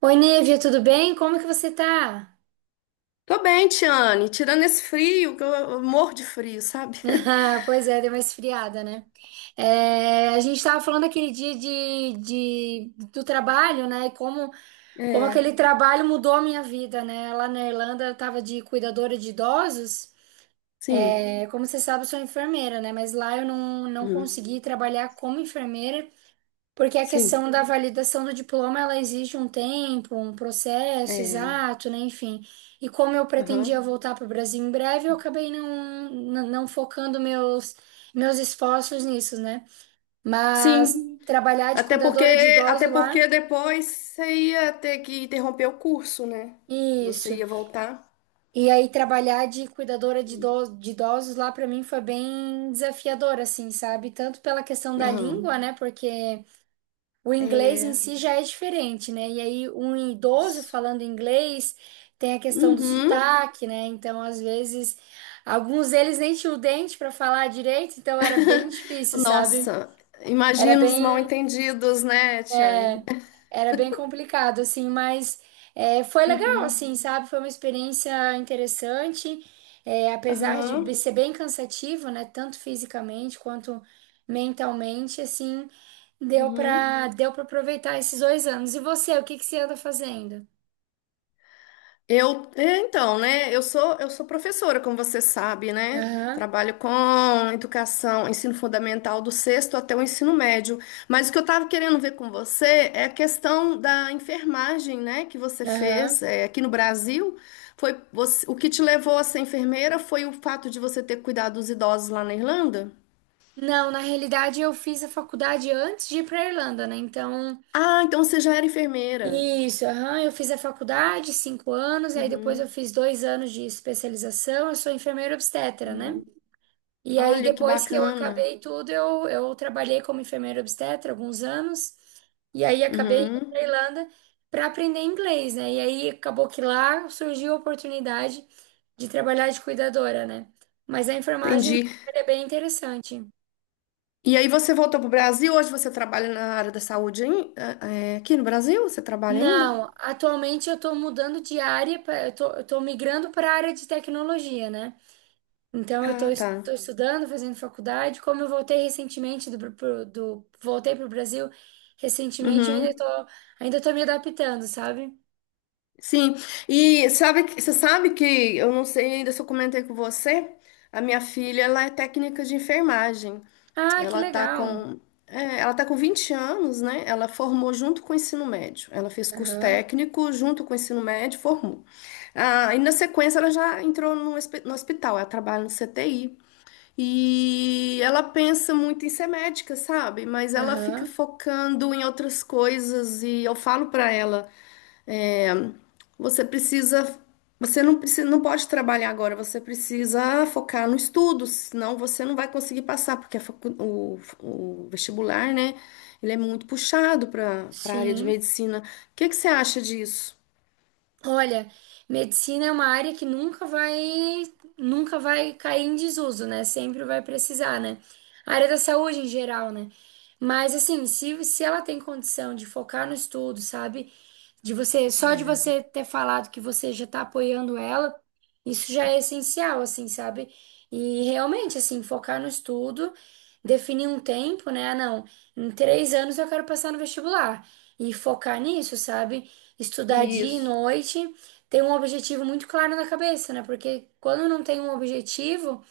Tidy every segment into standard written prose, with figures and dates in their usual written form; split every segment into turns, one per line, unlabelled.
Oi, Nívia, tudo bem? Como que você tá?
Tô bem, Tiane. Tirando esse frio, que eu morro de frio, sabe?
Pois é, deu uma esfriada, né? É, a gente estava falando aquele dia do trabalho, né? E como
É,
aquele trabalho mudou a minha vida, né? Lá na Irlanda eu estava de cuidadora de idosos.
sim.
É, como você sabe, eu sou enfermeira, né? Mas lá eu não, não
Uhum.
consegui trabalhar como enfermeira. Porque a
Sim.
questão da validação do diploma, ela exige um tempo, um processo
É.
exato, né? Enfim. E como eu pretendia
Aham.
voltar para o Brasil em breve, eu acabei não, não, não focando meus, esforços nisso, né? Mas,
Sim.
sim, trabalhar de
Até porque,
cuidadora de
até
idoso lá,
porque depois você ia ter que interromper o curso, né? Você
isso.
ia voltar.
E aí trabalhar de cuidadora de idosos lá para mim foi bem desafiador, assim, sabe? Tanto pela questão da
Aham.
língua, né? Porque o inglês em
É.
si já é diferente, né? E aí, um idoso
Isso.
falando inglês tem a questão do
Uhum.
sotaque, né? Então, às vezes, alguns deles nem tinham o dente para falar direito, então era bem difícil, sabe?
Nossa,
Era
imagina os
bem
mal-entendidos, né, Tiane?
era bem complicado, assim, mas, é, foi legal,
Uhum.
assim, sabe? Foi uma experiência interessante, é, apesar de be-
Aham.
ser bem cansativo, né? Tanto fisicamente quanto mentalmente, assim, deu
Uhum.
pra, deu pra aproveitar esses 2 anos. E você, o que que você anda fazendo?
Eu, então, né? Eu sou professora, como você sabe, né?
Aham,
Trabalho com educação, ensino fundamental do sexto até o ensino médio. Mas o que eu estava querendo ver com você é a questão da enfermagem, né? Que você fez,
aham.
aqui no Brasil. O que te levou a ser enfermeira foi o fato de você ter cuidado dos idosos lá na Irlanda?
Não, na realidade eu fiz a faculdade antes de ir pra Irlanda, né? Então.
Ah, então você já era enfermeira.
Isso, aham, eu fiz a faculdade, 5 anos, aí depois
Uhum,
eu fiz 2 anos de especialização, eu sou enfermeira obstetra, né?
uhum.
E aí
Olha que
depois que eu
bacana.
acabei tudo, eu trabalhei como enfermeira obstetra alguns anos, e aí acabei indo para
Uhum.
Irlanda para aprender inglês, né? E aí acabou que lá surgiu a oportunidade de trabalhar de cuidadora, né? Mas a enfermagem
Entendi.
é bem interessante.
E aí você voltou para o Brasil, hoje você trabalha na área da saúde aqui no Brasil? Você trabalha ainda?
Não, atualmente eu estou mudando de área, eu estou migrando para a área de tecnologia, né? Então, eu
Ah, tá.
estou estudando, fazendo faculdade. Como eu voltei recentemente do, pro- do voltei para o Brasil recentemente, eu ainda
Uhum.
estou ainda tô me adaptando, sabe?
Sim. E sabe, você sabe que eu não sei ainda se eu comentei com você, a minha filha, ela é técnica de enfermagem.
Ah, que
Ela tá
legal.
com ela tá com 20 anos, né? Ela formou junto com o ensino médio. Ela fez curso
Aham,
técnico junto com o ensino médio, formou. Ah, e na sequência ela já entrou no hospital, ela trabalha no CTI. E ela pensa muito em ser médica, sabe? Mas ela fica
aham,
focando em outras coisas e eu falo pra ela, é, você precisa, você não precisa, não pode trabalhar agora, você precisa focar no estudo, senão você não vai conseguir passar, porque o vestibular, né? Ele é muito puxado para a área de
sim.
medicina. O que que você acha disso?
Olha, medicina é uma área que nunca vai cair em desuso, né? Sempre vai precisar, né? A área da saúde em geral, né? Mas assim, se ela tem condição de focar no estudo, sabe? De você, só de
É.
você ter falado que você já tá apoiando ela, isso já é essencial, assim, sabe? E realmente, assim, focar no estudo, definir um tempo, né? Ah, não, em 3 anos eu quero passar no vestibular. E focar nisso, sabe? Estudar dia e
Isso.
noite, ter um objetivo muito claro na cabeça, né? Porque quando não tem um objetivo,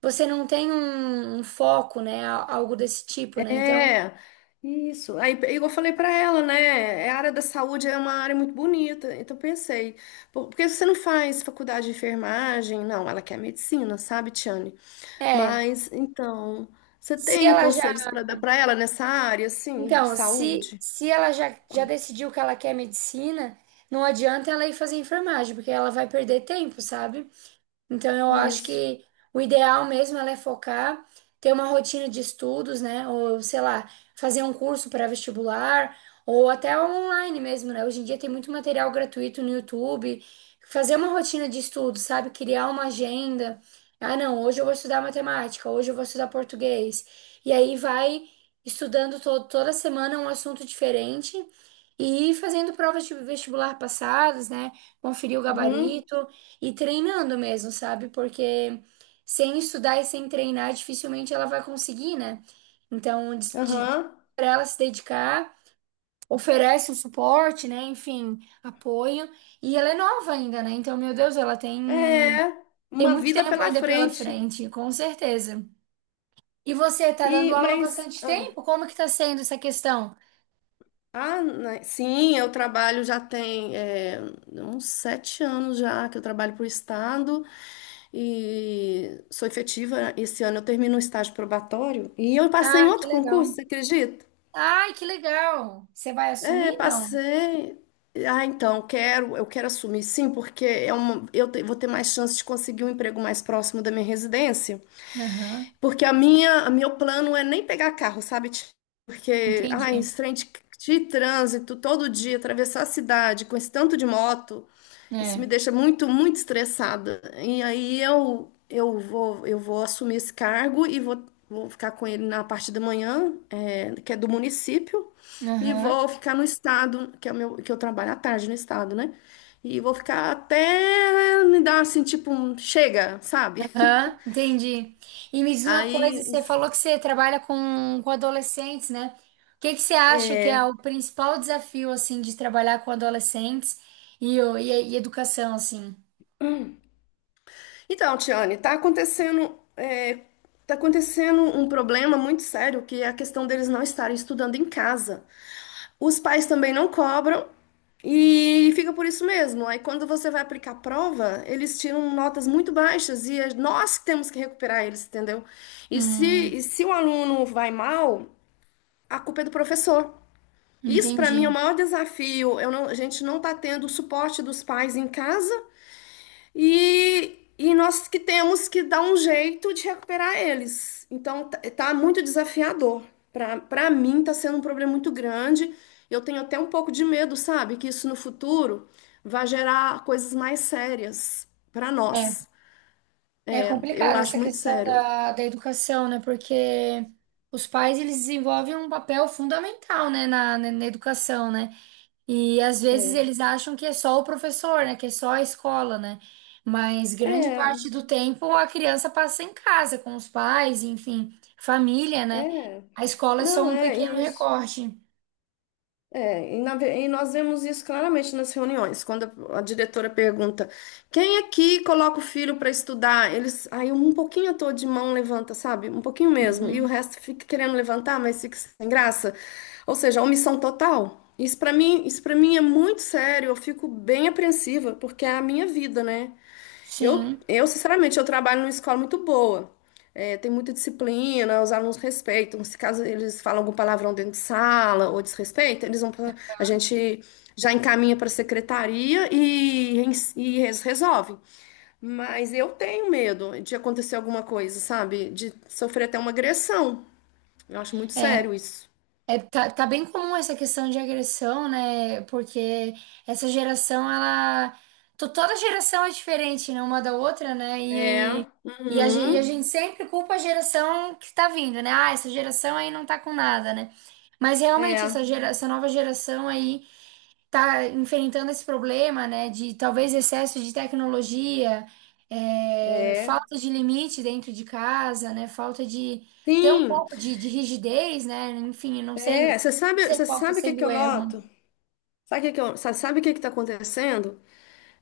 você não tem um foco, né? Algo desse tipo, né? Então,
É, isso. Aí, é igual eu falei pra ela, né? A área da saúde é uma área muito bonita. Então, eu pensei, por que você não faz faculdade de enfermagem? Não, ela quer medicina, sabe, Tiane?
é.
Mas, então, você
Se
tem
ela já
conselhos pra dar pra ela nessa área, assim, de
Então, se,
saúde?
se ela já decidiu que ela quer medicina, não adianta ela ir fazer enfermagem, porque ela vai perder tempo, sabe? Então, eu acho
Isso.
que o ideal mesmo ela é focar, ter uma rotina de estudos, né? Ou, sei lá, fazer um curso pré-vestibular, ou até online mesmo, né? Hoje em dia tem muito material gratuito no YouTube. Fazer uma rotina de estudos, sabe? Criar uma agenda. Ah, não, hoje eu vou estudar matemática, hoje eu vou estudar português. E aí vai estudando to toda semana um assunto diferente e fazendo provas de vestibular passadas, né? Conferir o
Uhum,
gabarito. E treinando mesmo, sabe? Porque sem estudar e sem treinar, dificilmente ela vai conseguir, né? Então,
aham.
para ela se dedicar, oferece o suporte, né? Enfim, apoio. E ela é nova ainda, né? Então, meu Deus, ela tem,
É,
tem
uma
muito
vida
tempo
pela
ainda pela
frente.
frente, com certeza. E você tá dando
E,
aula há
mas.
bastante tempo? Como que tá sendo essa questão?
Ah, né, sim, eu trabalho já tem uns 7 anos já que eu trabalho para o Estado e sou efetiva. Esse ano eu termino um estágio probatório e eu passei em
Ah, que
outro concurso,
legal.
você acredita?
Ai, que legal. Você vai
É,
assumir? Não.
passei. Ah, então, eu quero assumir sim, porque vou ter mais chance de conseguir um emprego mais próximo da minha residência.
Aham,
Porque a meu plano é nem pegar carro, sabe? Ti? Porque, ai,
entendi.
esse trem de trânsito todo dia, atravessar a cidade com esse tanto de moto, isso me
É.
deixa muito, muito estressada. E aí eu vou assumir esse cargo e vou ficar com ele na parte da manhã, que é do município, e
Aham.
vou ficar no estado, que é o meu, que eu trabalho à tarde no estado, né? E vou ficar até me dar assim, tipo, um chega, sabe?
Hã? Entendi. E me diz uma coisa,
Aí,
você falou que você trabalha com adolescentes, né? O que que você acha que é o principal desafio, assim, de trabalhar com adolescentes e educação, assim?
então, Tiane, tá acontecendo um problema muito sério, que é a questão deles não estarem estudando em casa. Os pais também não cobram e fica por isso mesmo. Aí, quando você vai aplicar a prova, eles tiram notas muito baixas e é nós que temos que recuperar eles, entendeu? E se,
Hum,
e se o aluno vai mal, a culpa é do professor. Isso, para
entendi.
mim, é o maior desafio. Eu não- A gente não está tendo o suporte dos pais em casa. E nós que temos que dar um jeito de recuperar eles. Então, tá muito desafiador. Para mim, tá sendo um problema muito grande. Eu tenho até um pouco de medo, sabe? Que isso no futuro vai gerar coisas mais sérias para
É,
nós.
é
É, eu
complicado
acho
essa
muito
questão
sério.
da educação, né? Porque os pais, eles desenvolvem um papel fundamental, né, na educação, né? E às vezes
É,
eles acham que é só o professor, né? Que é só a escola, né? Mas grande
é,
parte do tempo a criança passa em casa com os pais, enfim, família, né?
é.
A escola é só
Não,
um
é
pequeno
isso.
recorte.
É, e nós vemos isso claramente nas reuniões, quando a diretora pergunta: quem aqui coloca o filho para estudar? Eles, aí um pouquinho à toa de mão levanta, sabe? Um pouquinho mesmo, e o
Uhum.
resto fica querendo levantar, mas fica sem graça. Ou seja, omissão total. Isso para mim é muito sério, eu fico bem apreensiva, porque é a minha vida, né?
Sim.
Sinceramente, eu trabalho numa escola muito boa. É, tem muita disciplina, os alunos respeitam. Se caso eles falam algum palavrão dentro de sala ou desrespeito, eles vão pra, a gente já encaminha para a secretaria e, e eles resolvem. Mas eu tenho medo de acontecer alguma coisa, sabe? De sofrer até uma agressão. Eu acho muito
É,
sério isso.
É, tá bem comum essa questão de agressão, né? Porque essa geração, ela. To- Toda geração é diferente, né? Uma da outra, né?
É,
E, a, ge- e a
uhum,
gente sempre culpa a geração que tá vindo, né? Ah, essa geração aí não tá com nada, né? Mas realmente, essa,
é,
gera, essa nova geração aí tá enfrentando esse problema, né, de talvez excesso de tecnologia, é,
é.
falta de limite dentro de casa, né, falta de ter um
Sim.
pouco de rigidez, né, enfim, eu não sei,
É,
não sei
você
qual está
sabe o que
sendo
que
o
eu noto?
erro.
Sabe o que está acontecendo?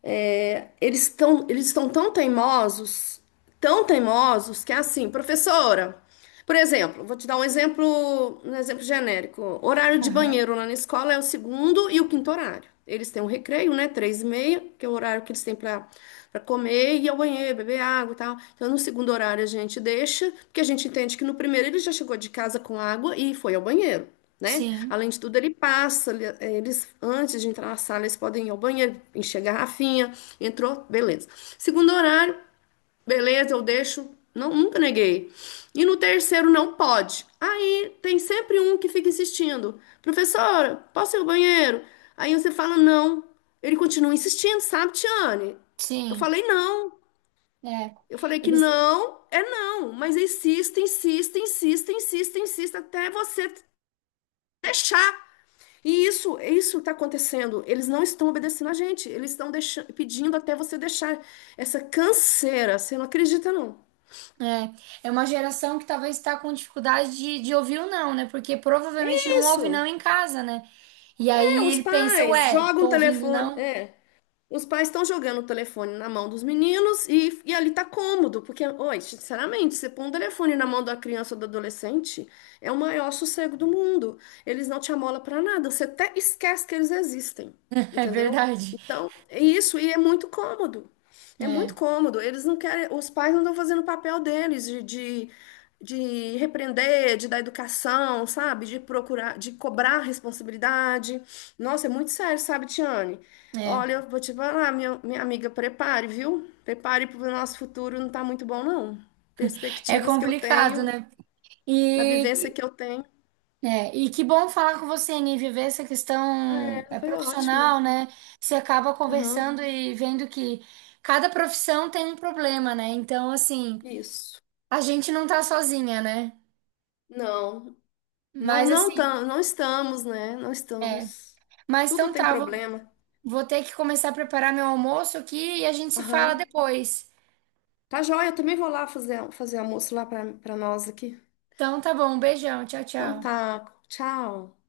É, eles estão tão teimosos, que é assim, professora, por exemplo, vou te dar um exemplo genérico. Horário de
Aham.
banheiro lá na escola é o segundo e o quinto horário. Eles têm um recreio, né? 3:30, que é o horário que eles têm para comer, ir ao banheiro, beber água e tal. Então, no segundo horário a gente deixa, porque a gente entende que no primeiro ele já chegou de casa com água e foi ao banheiro, né?
Sim,
Além de tudo, eles, antes de entrar na sala, eles podem ir ao banheiro, encher a garrafinha, entrou, beleza. Segundo horário, beleza, eu deixo, não, nunca neguei. E no terceiro, não pode. Aí tem sempre um que fica insistindo, professora, posso ir ao banheiro? Aí você fala, não. Ele continua insistindo, sabe, Tiane? Eu
sim,
falei, não.
é.
Eu falei que
É,
não é não, mas insista, insista, insista, insista, insista, até você. E isso está acontecendo. Eles não estão obedecendo a gente. Eles estão pedindo até você deixar essa canseira. Você não acredita, não?
é uma geração que talvez está com dificuldade de ouvir o não, né, porque provavelmente não ouve
Isso.
não em casa, né, e
É,
aí
os
ele pensa,
pais
ué,
jogam o
tô ouvindo
telefone.
não,
É. Os pais estão jogando o telefone na mão dos meninos e ali tá cômodo, porque, oi, sinceramente, você põe um telefone na mão da criança ou do adolescente, é o maior sossego do mundo. Eles não te amolam pra nada, você até esquece que eles existem,
é
entendeu?
verdade,
Então, é isso, e é muito cômodo. É muito
é.
cômodo. Eles não querem, os pais não estão fazendo o papel deles de repreender, de dar educação, sabe? De procurar, de cobrar responsabilidade. Nossa, é muito sério, sabe, Tiane? Olha,
É.
eu vou te falar, minha amiga, prepare, viu? Prepare para o nosso futuro, não está muito bom, não.
É
Perspectivas que eu
complicado,
tenho,
né?
da
E,
vivência que eu tenho,
e que bom falar com você, Nívia, ver essa questão é
foi ótimo.
profissional, né? Você acaba
Aham,
conversando e vendo que cada profissão tem um problema, né? Então, assim,
isso.
a gente não tá sozinha, né?
Não, não,
Mas,
não,
assim,
não estamos, né? Não
é.
estamos.
Mas
Tudo
então
tem
tá, vou,
problema.
vou ter que começar a preparar meu almoço aqui e a gente se fala
Aham.
depois.
Tá joia, eu também vou lá fazer almoço lá para nós aqui.
Então tá bom, um beijão, tchau,
Então
tchau.
tá, tchau.